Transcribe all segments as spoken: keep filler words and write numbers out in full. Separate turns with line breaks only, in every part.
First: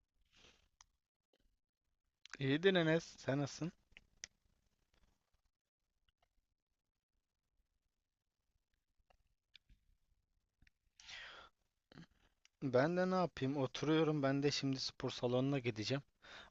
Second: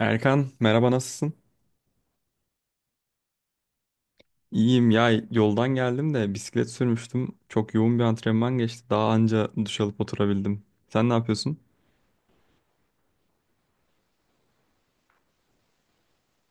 Erkan merhaba, nasılsın?
İyidir Enes, sen nasılsın?
İyiyim ya, yoldan geldim de bisiklet sürmüştüm. Çok yoğun bir antrenman geçti. Daha anca duş alıp oturabildim. Sen ne yapıyorsun?
Ben de ne yapayım? Oturuyorum. Ben de şimdi spor salonuna gideceğim.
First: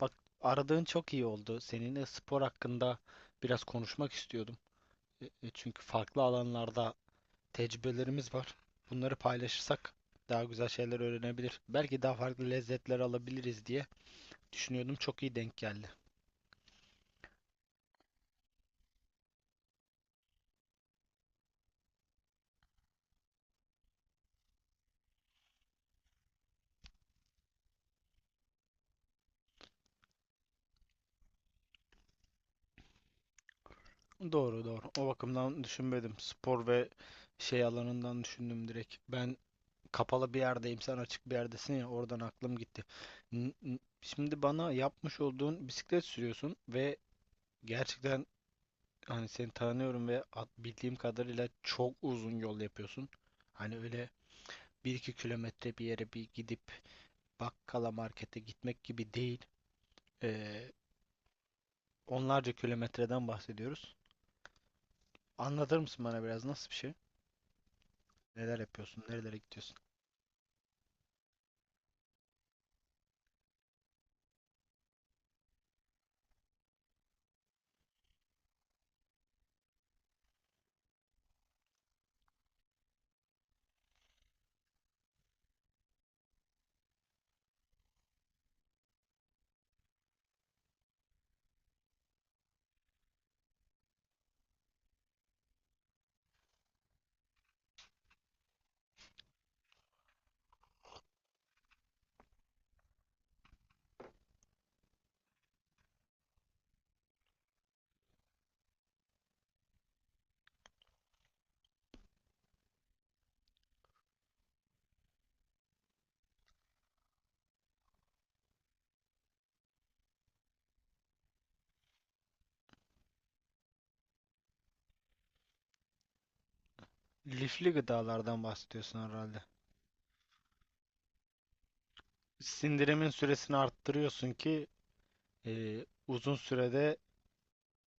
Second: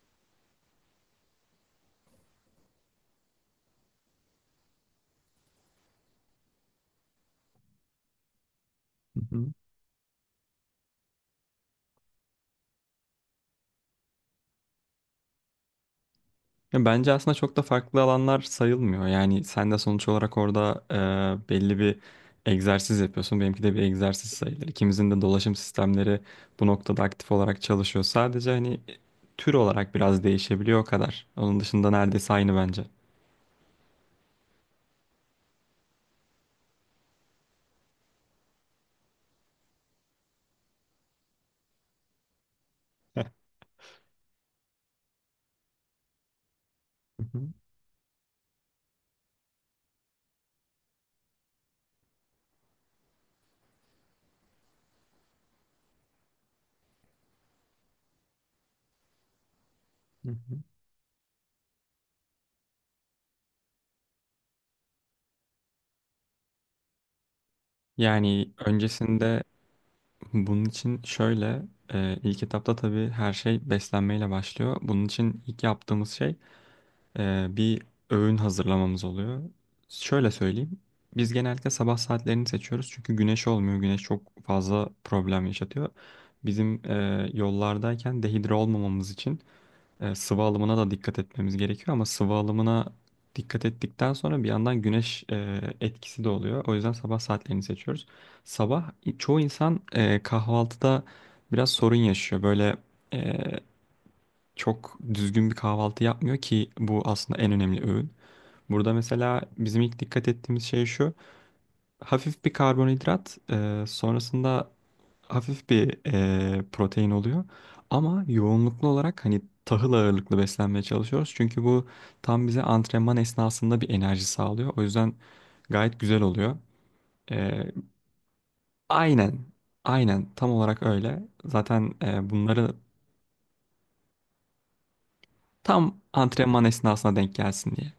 Bak, aradığın çok iyi oldu. Seninle spor hakkında biraz konuşmak istiyordum. E, e, Çünkü farklı alanlarda tecrübelerimiz var. Bunları
Hı hı.
paylaşırsak daha güzel şeyler öğrenebilir, belki daha farklı lezzetler alabiliriz diye düşünüyordum. Çok iyi denk geldi.
Ya bence aslında çok da farklı alanlar sayılmıyor. Yani sen de sonuç olarak orada e, belli bir egzersiz yapıyorsun. Benimki de bir egzersiz sayılır. İkimizin de dolaşım sistemleri bu noktada aktif olarak çalışıyor. Sadece hani tür olarak biraz değişebiliyor o kadar. Onun dışında neredeyse aynı bence.
Doğru doğru, o bakımdan düşünmedim. Spor ve şey alanından düşündüm direkt. Ben kapalı bir yerdeyim, sen açık bir yerdesin, ya oradan aklım gitti.
Hı
N- n- Şimdi bana yapmış olduğun bisiklet sürüyorsun ve
hı,
gerçekten hani seni tanıyorum ve at- bildiğim kadarıyla çok uzun yol yapıyorsun. Hani öyle bir iki kilometre bir yere bir gidip bakkala markete gitmek gibi değil.
hı hı.
Ee, onlarca kilometreden bahsediyoruz. Anlatır mısın bana biraz, nasıl bir şey?
Yani
Neler yapıyorsun? Nerelere
öncesinde
gidiyorsun?
bunun için şöyle, e, ilk etapta tabii her şey beslenmeyle başlıyor. Bunun için ilk yaptığımız şey e, bir öğün hazırlamamız oluyor. Şöyle söyleyeyim, biz genellikle sabah saatlerini seçiyoruz çünkü güneş olmuyor. Güneş çok fazla problem yaşatıyor. Bizim e, yollardayken dehidre olmamamız için e, sıvı alımına da dikkat etmemiz gerekiyor, ama sıvı alımına dikkat ettikten sonra bir yandan güneş e, etkisi de oluyor. O yüzden sabah saatlerini seçiyoruz. Sabah i- çoğu insan e, kahvaltıda biraz sorun yaşıyor. Böyle e, çok düzgün bir kahvaltı yapmıyor ki bu aslında en önemli öğün. Burada mesela bizim ilk dikkat ettiğimiz şey şu. Hafif bir karbonhidrat, e, sonrasında hafif bir eee, protein oluyor. Ama yoğunluklu olarak hani tahıl ağırlıklı beslenmeye çalışıyoruz. Çünkü bu tam bize antrenman esnasında bir enerji sağlıyor. O yüzden gayet güzel oluyor. Eee,
Lifli gıdalardan bahsediyorsun herhalde.
aynen, aynen tam olarak öyle. Zaten eee, bunları
Sindirimin süresini arttırıyorsun ki Ee,
tam
uzun
antrenman
sürede
esnasına denk gelsin diye.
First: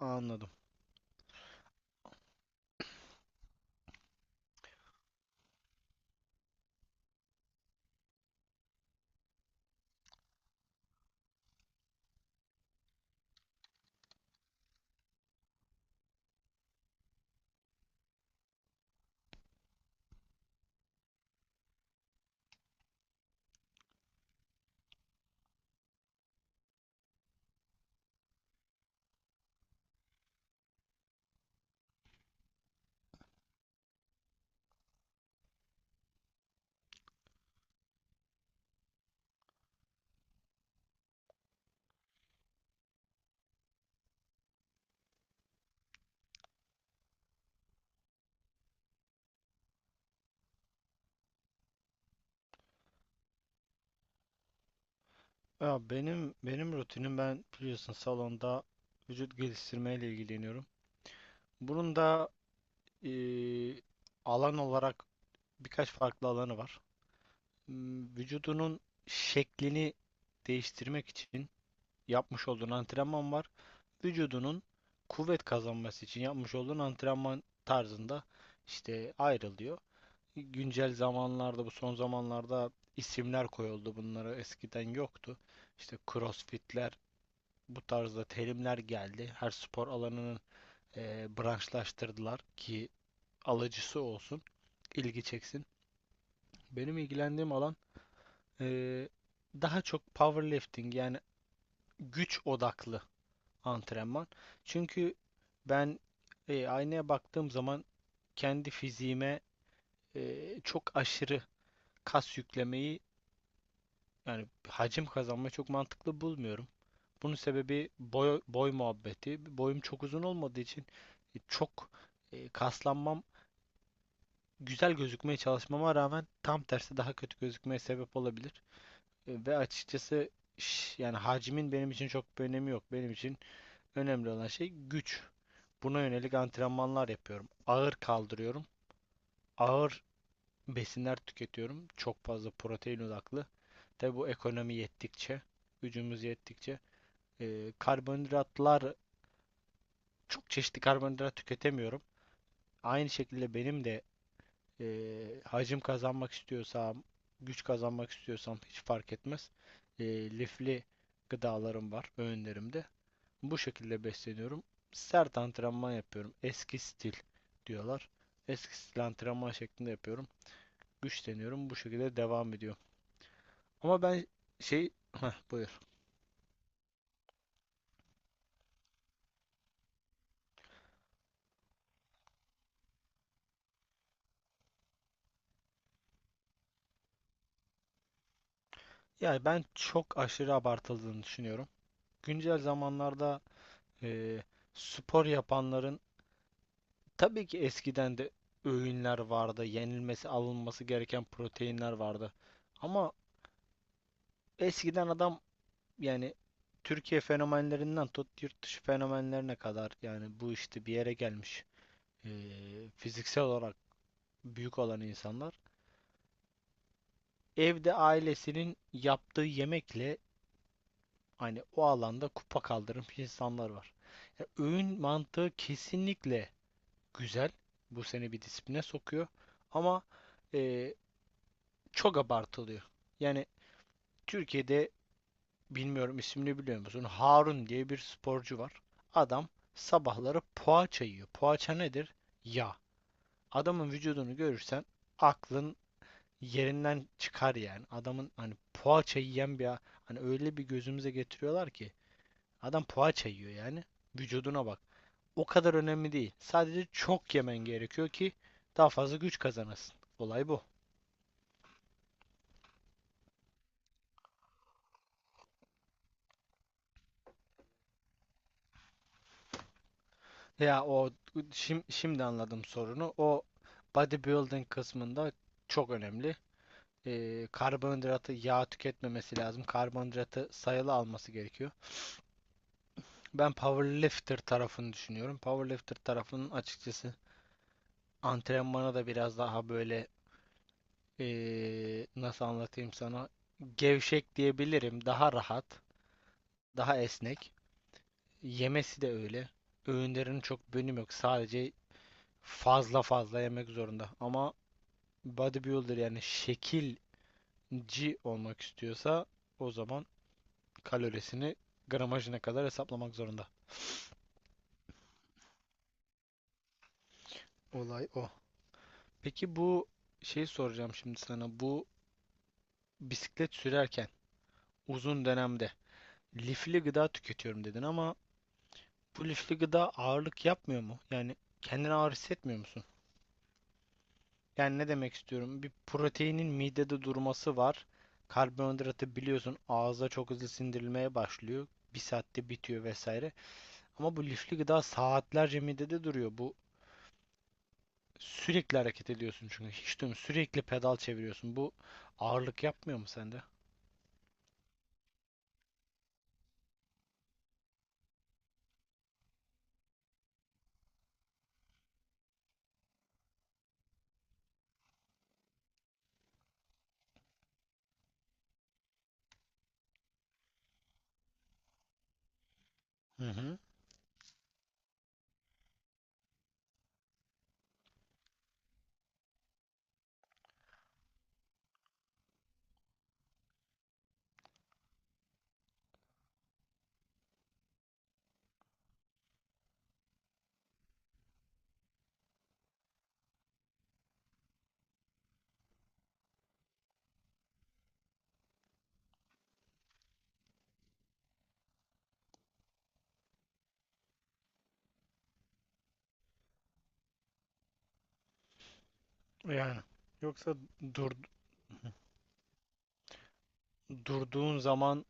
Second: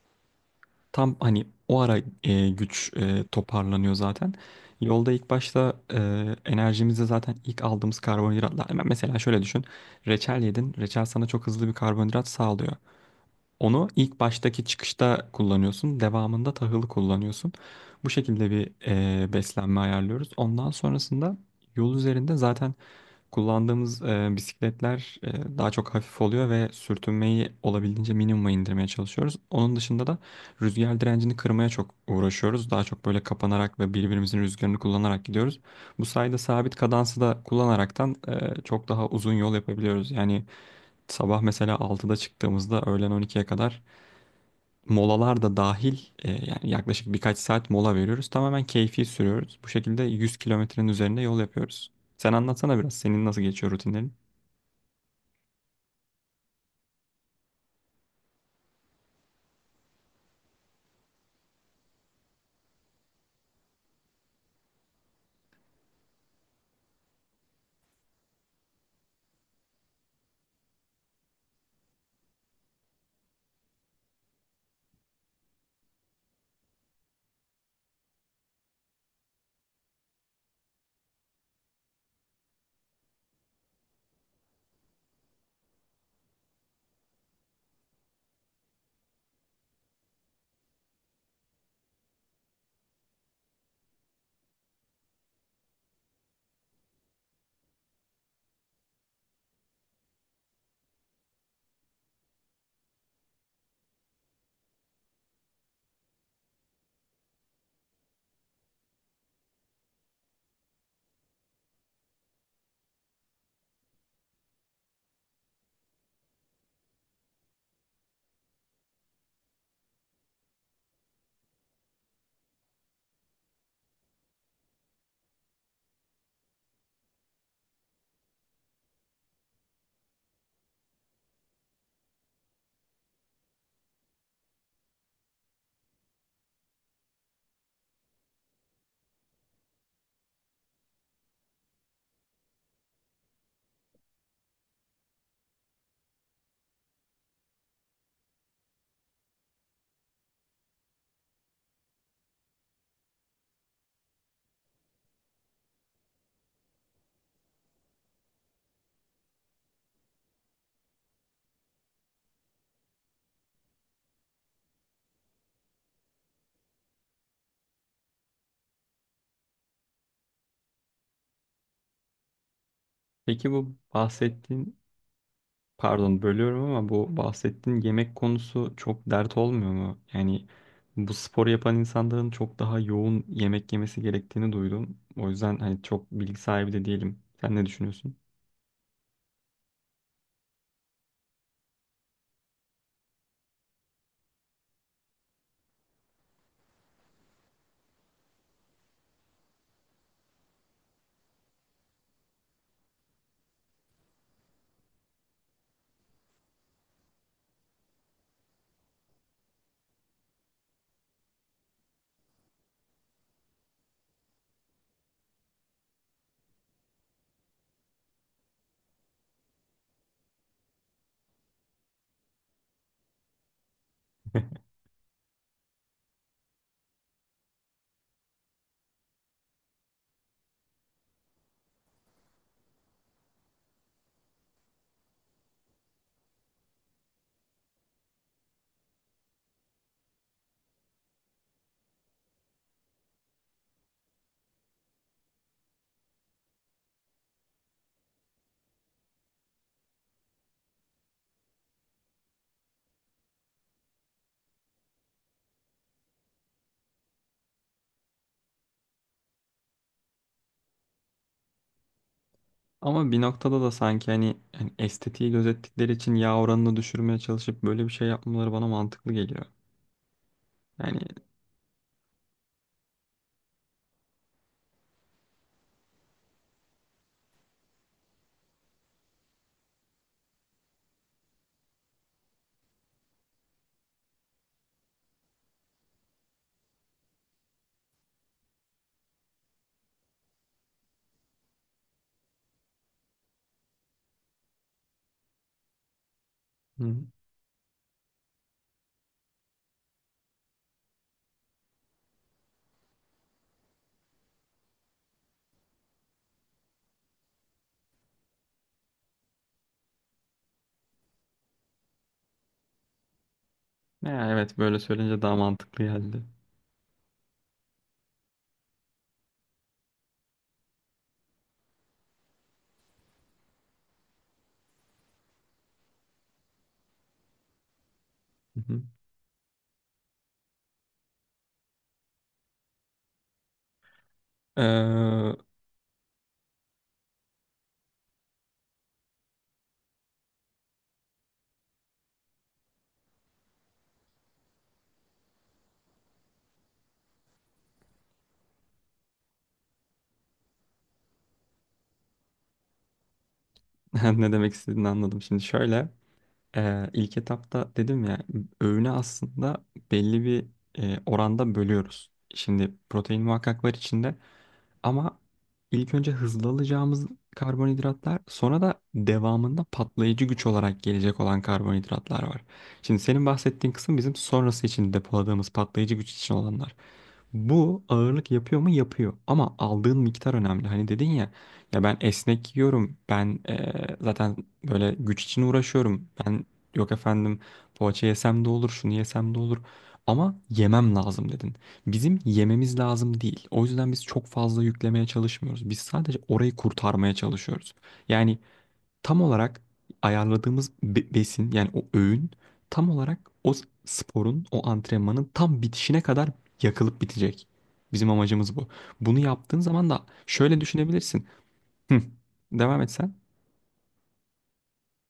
anladım.
Tam hani o ara e, güç e, toparlanıyor zaten. Yolda ilk başta e, enerjimizi zaten ilk aldığımız karbonhidratlar. Hemen mesela şöyle düşün. Reçel yedin. Reçel sana çok hızlı bir karbonhidrat sağlıyor. Onu ilk baştaki çıkışta kullanıyorsun. Devamında tahılı kullanıyorsun. Bu şekilde bir e, beslenme ayarlıyoruz. Ondan sonrasında yol üzerinde zaten kullandığımız e, bisikletler e, daha çok hafif oluyor ve sürtünmeyi olabildiğince minimuma indirmeye çalışıyoruz. Onun dışında da rüzgar direncini kırmaya çok uğraşıyoruz. Daha çok böyle kapanarak ve birbirimizin rüzgarını kullanarak gidiyoruz. Bu sayede sabit kadansı da kullanaraktan e, çok daha uzun yol yapabiliyoruz. Yani sabah mesela altıda çıktığımızda öğlen on ikiye kadar, molalar da dahil e, yani yaklaşık birkaç saat mola veriyoruz. Tamamen keyfi sürüyoruz. Bu şekilde yüz kilometrenin üzerinde yol yapıyoruz. Sen anlatsana biraz, senin nasıl geçiyor rutinlerin?
Ya benim benim rutinim, ben biliyorsun salonda vücut geliştirmeyle ilgileniyorum. Bunun da ee, alan olarak birkaç farklı alanı var. Hmm, Vücudunun şeklini değiştirmek için yapmış olduğun antrenman var. Vücudunun kuvvet kazanması için yapmış olduğun antrenman tarzında işte ayrılıyor. Güncel zamanlarda, bu son zamanlarda isimler koyuldu bunlara, eskiden yoktu. İşte crossfitler, bu tarzda terimler geldi. Her spor alanının eee, branşlaştırdılar ki alıcısı olsun, ilgi çeksin. Benim ilgilendiğim alan eee, daha çok powerlifting, yani güç odaklı antrenman. Çünkü ben eee, aynaya baktığım zaman kendi fiziğime eee, çok aşırı kas yüklemeyi, yani hacim kazanmayı çok mantıklı bulmuyorum. Bunun sebebi boy, boy muhabbeti. Boyum çok uzun olmadığı için e, çok e, kaslanmam, güzel gözükmeye çalışmama rağmen tam tersi daha kötü gözükmeye sebep olabilir. E, ve açıkçası ş- yani hacimin benim için çok bir önemi yok. Benim için önemli olan şey güç. Buna yönelik antrenmanlar yapıyorum. Ağır kaldırıyorum. Ağır besinler tüketiyorum. Çok fazla protein odaklı. Tabi bu ekonomi yettikçe, gücümüz yettikçe. Ee, karbonhidratlar, çok çeşitli karbonhidrat tüketemiyorum. Aynı şekilde benim de e, hacim kazanmak istiyorsam, güç kazanmak istiyorsam hiç fark etmez. E, lifli gıdalarım var öğünlerimde. Bu şekilde besleniyorum. Sert antrenman yapıyorum. Eski stil diyorlar. Eski stil antrenman şeklinde yapıyorum. Güçleniyorum. Bu şekilde devam ediyorum.
Peki bu
Ama ben
bahsettiğin,
şey, heh, buyur.
pardon bölüyorum ama bu bahsettiğin yemek konusu çok dert olmuyor mu? Yani bu spor yapan insanların çok daha yoğun yemek yemesi gerektiğini duydum. O yüzden hani çok bilgi sahibi de değilim. Sen ne düşünüyorsun?
Yani ben çok aşırı abartıldığını düşünüyorum. Güncel zamanlarda Ee, spor yapanların, tabii ki eskiden de öğünler vardı, yenilmesi, alınması gereken proteinler vardı. Ama eskiden adam, yani Türkiye fenomenlerinden tut yurt dışı fenomenlerine kadar, yani bu işte bir yere gelmiş ee, fiziksel olarak büyük olan insanlar, evde ailesinin yaptığı yemekle hani o alanda kupa kaldırmış insanlar var. Ya öğün mantığı kesinlikle güzel. Bu seni bir disipline sokuyor. Ama e, çok abartılıyor. Yani Türkiye'de, bilmiyorum ismini biliyor musun, Harun diye bir sporcu var. Adam sabahları poğaça yiyor. Poğaça nedir? Yağ. Adamın vücudunu görürsen aklın yerinden çıkar yani. Adamın hani poğaça yiyen bir, hani öyle bir gözümüze getiriyorlar ki adam poğaça yiyor yani. Vücuduna bak, o kadar önemli değil. Sadece çok yemen gerekiyor ki daha fazla güç kazanasın. Olay bu.
Ama bir noktada da sanki hani, hani estetiği gözettikleri için yağ oranını düşürmeye çalışıp böyle bir şey yapmaları bana mantıklı geliyor.
Ya
Yani
o, şim- şimdi anladım sorunu. O bodybuilding kısmında çok önemli. Ee, karbonhidratı yağ tüketmemesi lazım. Karbonhidratı sayılı alması gerekiyor. Ben powerlifter tarafını düşünüyorum. Powerlifter tarafının açıkçası antrenmana da biraz daha böyle ee, nasıl anlatayım sana, gevşek diyebilirim. Daha rahat,
hı.
daha esnek. Yemesi de öyle. Öğünlerin çok bölüm yok. Sadece fazla fazla yemek zorunda. Ama bodybuilder, yani şekilci olmak istiyorsa o zaman kalorisini gramajına kadar hesaplamak zorunda.
Ya evet, böyle söyleyince daha mantıklı geldi.
Olay o. Peki bu, şey soracağım şimdi sana. Bu bisiklet sürerken uzun dönemde lifli gıda tüketiyorum dedin ama
Hı hı.
bu lifli gıda ağırlık yapmıyor mu? Yani kendini ağır hissetmiyor musun? Yani ne demek
Ee,
istiyorum? Bir proteinin midede durması var. Karbonhidratı biliyorsun ağızda çok hızlı sindirilmeye başlıyor. Bir saatte bitiyor vesaire. Ama bu lifli gıda saatlerce midede duruyor. Bu sürekli hareket ediyorsun çünkü. Hiç durmuyor. Sürekli pedal çeviriyorsun. Bu ağırlık yapmıyor mu sende?
ne demek istediğini anladım. Şimdi şöyle. Ee, ilk etapta dedim ya, öğüne aslında belli bir e, oranda bölüyoruz. Şimdi protein muhakkak var içinde, ama ilk önce hızlı alacağımız karbonhidratlar, sonra da devamında patlayıcı güç olarak gelecek olan karbonhidratlar var. Şimdi senin
Hı hı.
bahsettiğin kısım bizim sonrası için depoladığımız patlayıcı güç için olanlar. Bu ağırlık yapıyor mu? Yapıyor. Ama aldığın miktar önemli. Hani dedin ya, ya ben esnek yiyorum. Ben eee, zaten böyle güç için uğraşıyorum. Ben yok efendim, poğaça yesem de olur, şunu yesem de olur. Ama yemem lazım dedin. Bizim yememiz lazım değil. O yüzden biz çok fazla yüklemeye çalışmıyoruz. Biz sadece orayı kurtarmaya çalışıyoruz. Yani tam olarak ayarladığımız be- besin, yani o öğün tam olarak o s- sporun, o antrenmanın tam bitişine kadar yakılıp bitecek. Bizim amacımız bu. Bunu yaptığın
Yani.
zaman da
Yoksa
şöyle
dur,
düşünebilirsin. Hı, devam et sen.
durduğun zaman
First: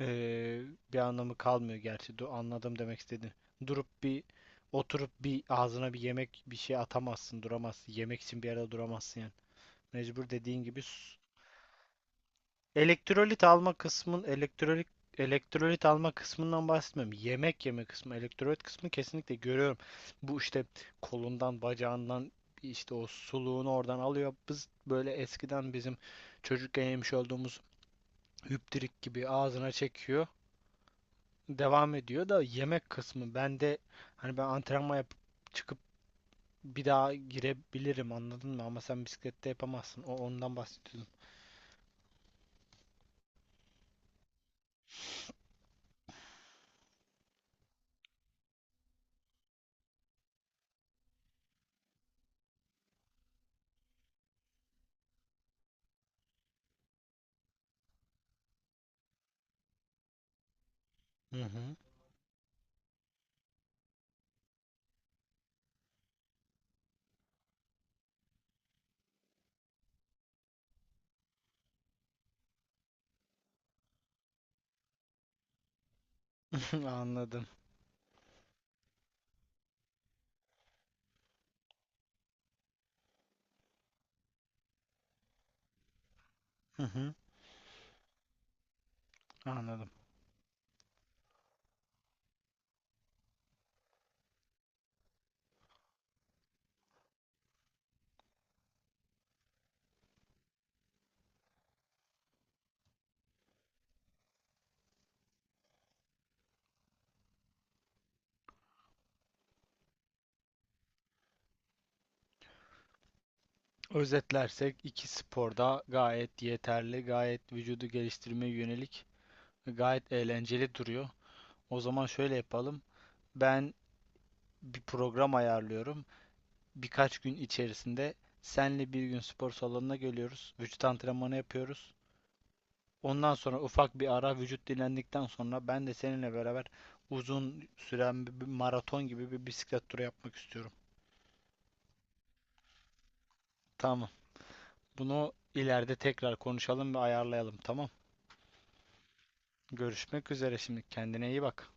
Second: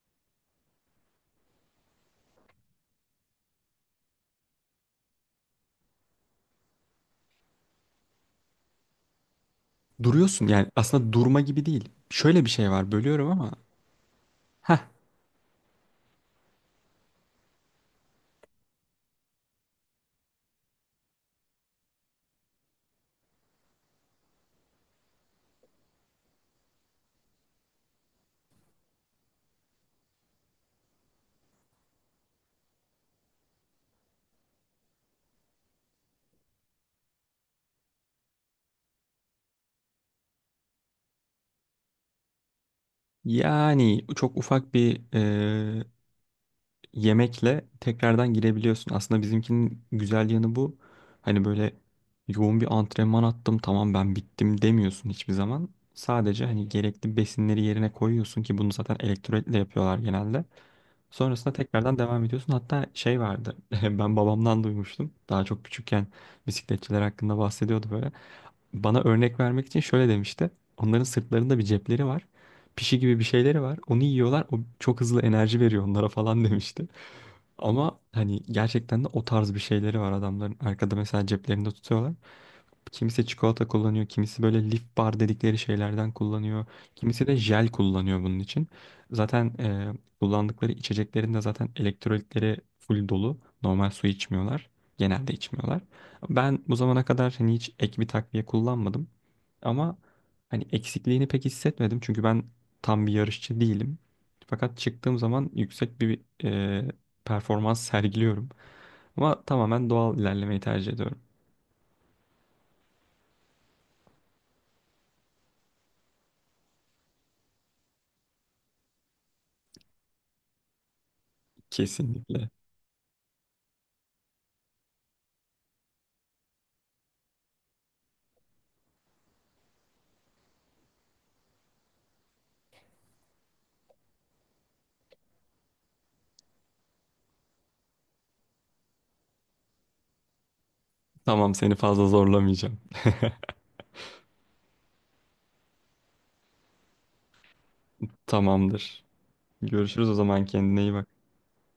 Ee, bir anlamı kalmıyor gerçi. Du- anladım demek istediğini. Durup bir, oturup bir ağzına bir yemek bir şey atamazsın, duramazsın. Yemek için bir arada duramazsın yani. Mecbur
Duruyorsun
dediğin
yani,
gibi
aslında
s-
durma gibi değil. Şöyle bir şey var, bölüyorum
elektrolit
ama.
alma kısmın,
Heh,
elektrolit elektrolit alma kısmından bahsetmiyorum. Yemek yeme kısmı, elektrolit kısmı kesinlikle görüyorum. Bu işte kolundan, bacağından, işte o suluğunu oradan alıyor. Biz böyle eskiden, bizim çocukken yemiş olduğumuz hüptirik gibi ağzına çekiyor, devam ediyor. Da yemek kısmı bende, hani ben antrenman yapıp çıkıp bir daha girebilirim, anladın mı? Ama sen bisiklette yapamazsın. O, ondan bahsediyordum.
yani çok ufak bir yemekle tekrardan girebiliyorsun. Aslında bizimkinin güzel yanı bu. Hani böyle yoğun bir antrenman attım, tamam ben bittim demiyorsun hiçbir zaman. Sadece hani gerekli besinleri yerine koyuyorsun ki bunu zaten elektrolitle yapıyorlar genelde.
Hı
Sonrasında
hı.
tekrardan devam ediyorsun. Hatta şey vardı, ben babamdan duymuştum. Daha çok küçükken bisikletçiler hakkında bahsediyordu böyle. Bana örnek vermek için şöyle demişti. Onların sırtlarında bir cepleri var. Pişi gibi bir şeyleri var. Onu yiyorlar. O çok hızlı enerji veriyor onlara falan demişti.
Anladım.
Ama hani gerçekten de o tarz bir şeyleri var adamların. Arkada mesela ceplerinde tutuyorlar. Kimisi çikolata kullanıyor, kimisi böyle lif bar dedikleri şeylerden kullanıyor.
Hı hı.
Kimisi de jel kullanıyor bunun için. Zaten
Anladım.
e, kullandıkları içeceklerin de zaten elektrolitleri full dolu. Normal su içmiyorlar. Genelde içmiyorlar. Ben bu zamana kadar hani hiç ek bir takviye kullanmadım. Ama hani eksikliğini pek hissetmedim. Çünkü ben tam bir yarışçı değilim. Fakat çıktığım zaman yüksek bir e, performans sergiliyorum. Ama tamamen doğal ilerlemeyi tercih ediyorum.
Özetlersek iki sporda gayet yeterli, gayet vücudu geliştirmeye yönelik, gayet eğlenceli duruyor. O zaman şöyle
Kesinlikle.
yapalım. Ben bir program ayarlıyorum. Birkaç gün içerisinde senle bir gün spor salonuna geliyoruz. Vücut antrenmanı yapıyoruz. Ondan sonra ufak bir ara, vücut dinlendikten sonra ben de seninle beraber uzun süren bir, bir maraton gibi bir bisiklet turu yapmak istiyorum.
Tamam, seni fazla zorlamayacağım.
Tamam. Bunu ileride tekrar konuşalım ve ayarlayalım. Tamam.
Tamamdır. Görüşürüz o
Görüşmek
zaman,
üzere
kendine
şimdi.
iyi bak.
Kendine iyi bak.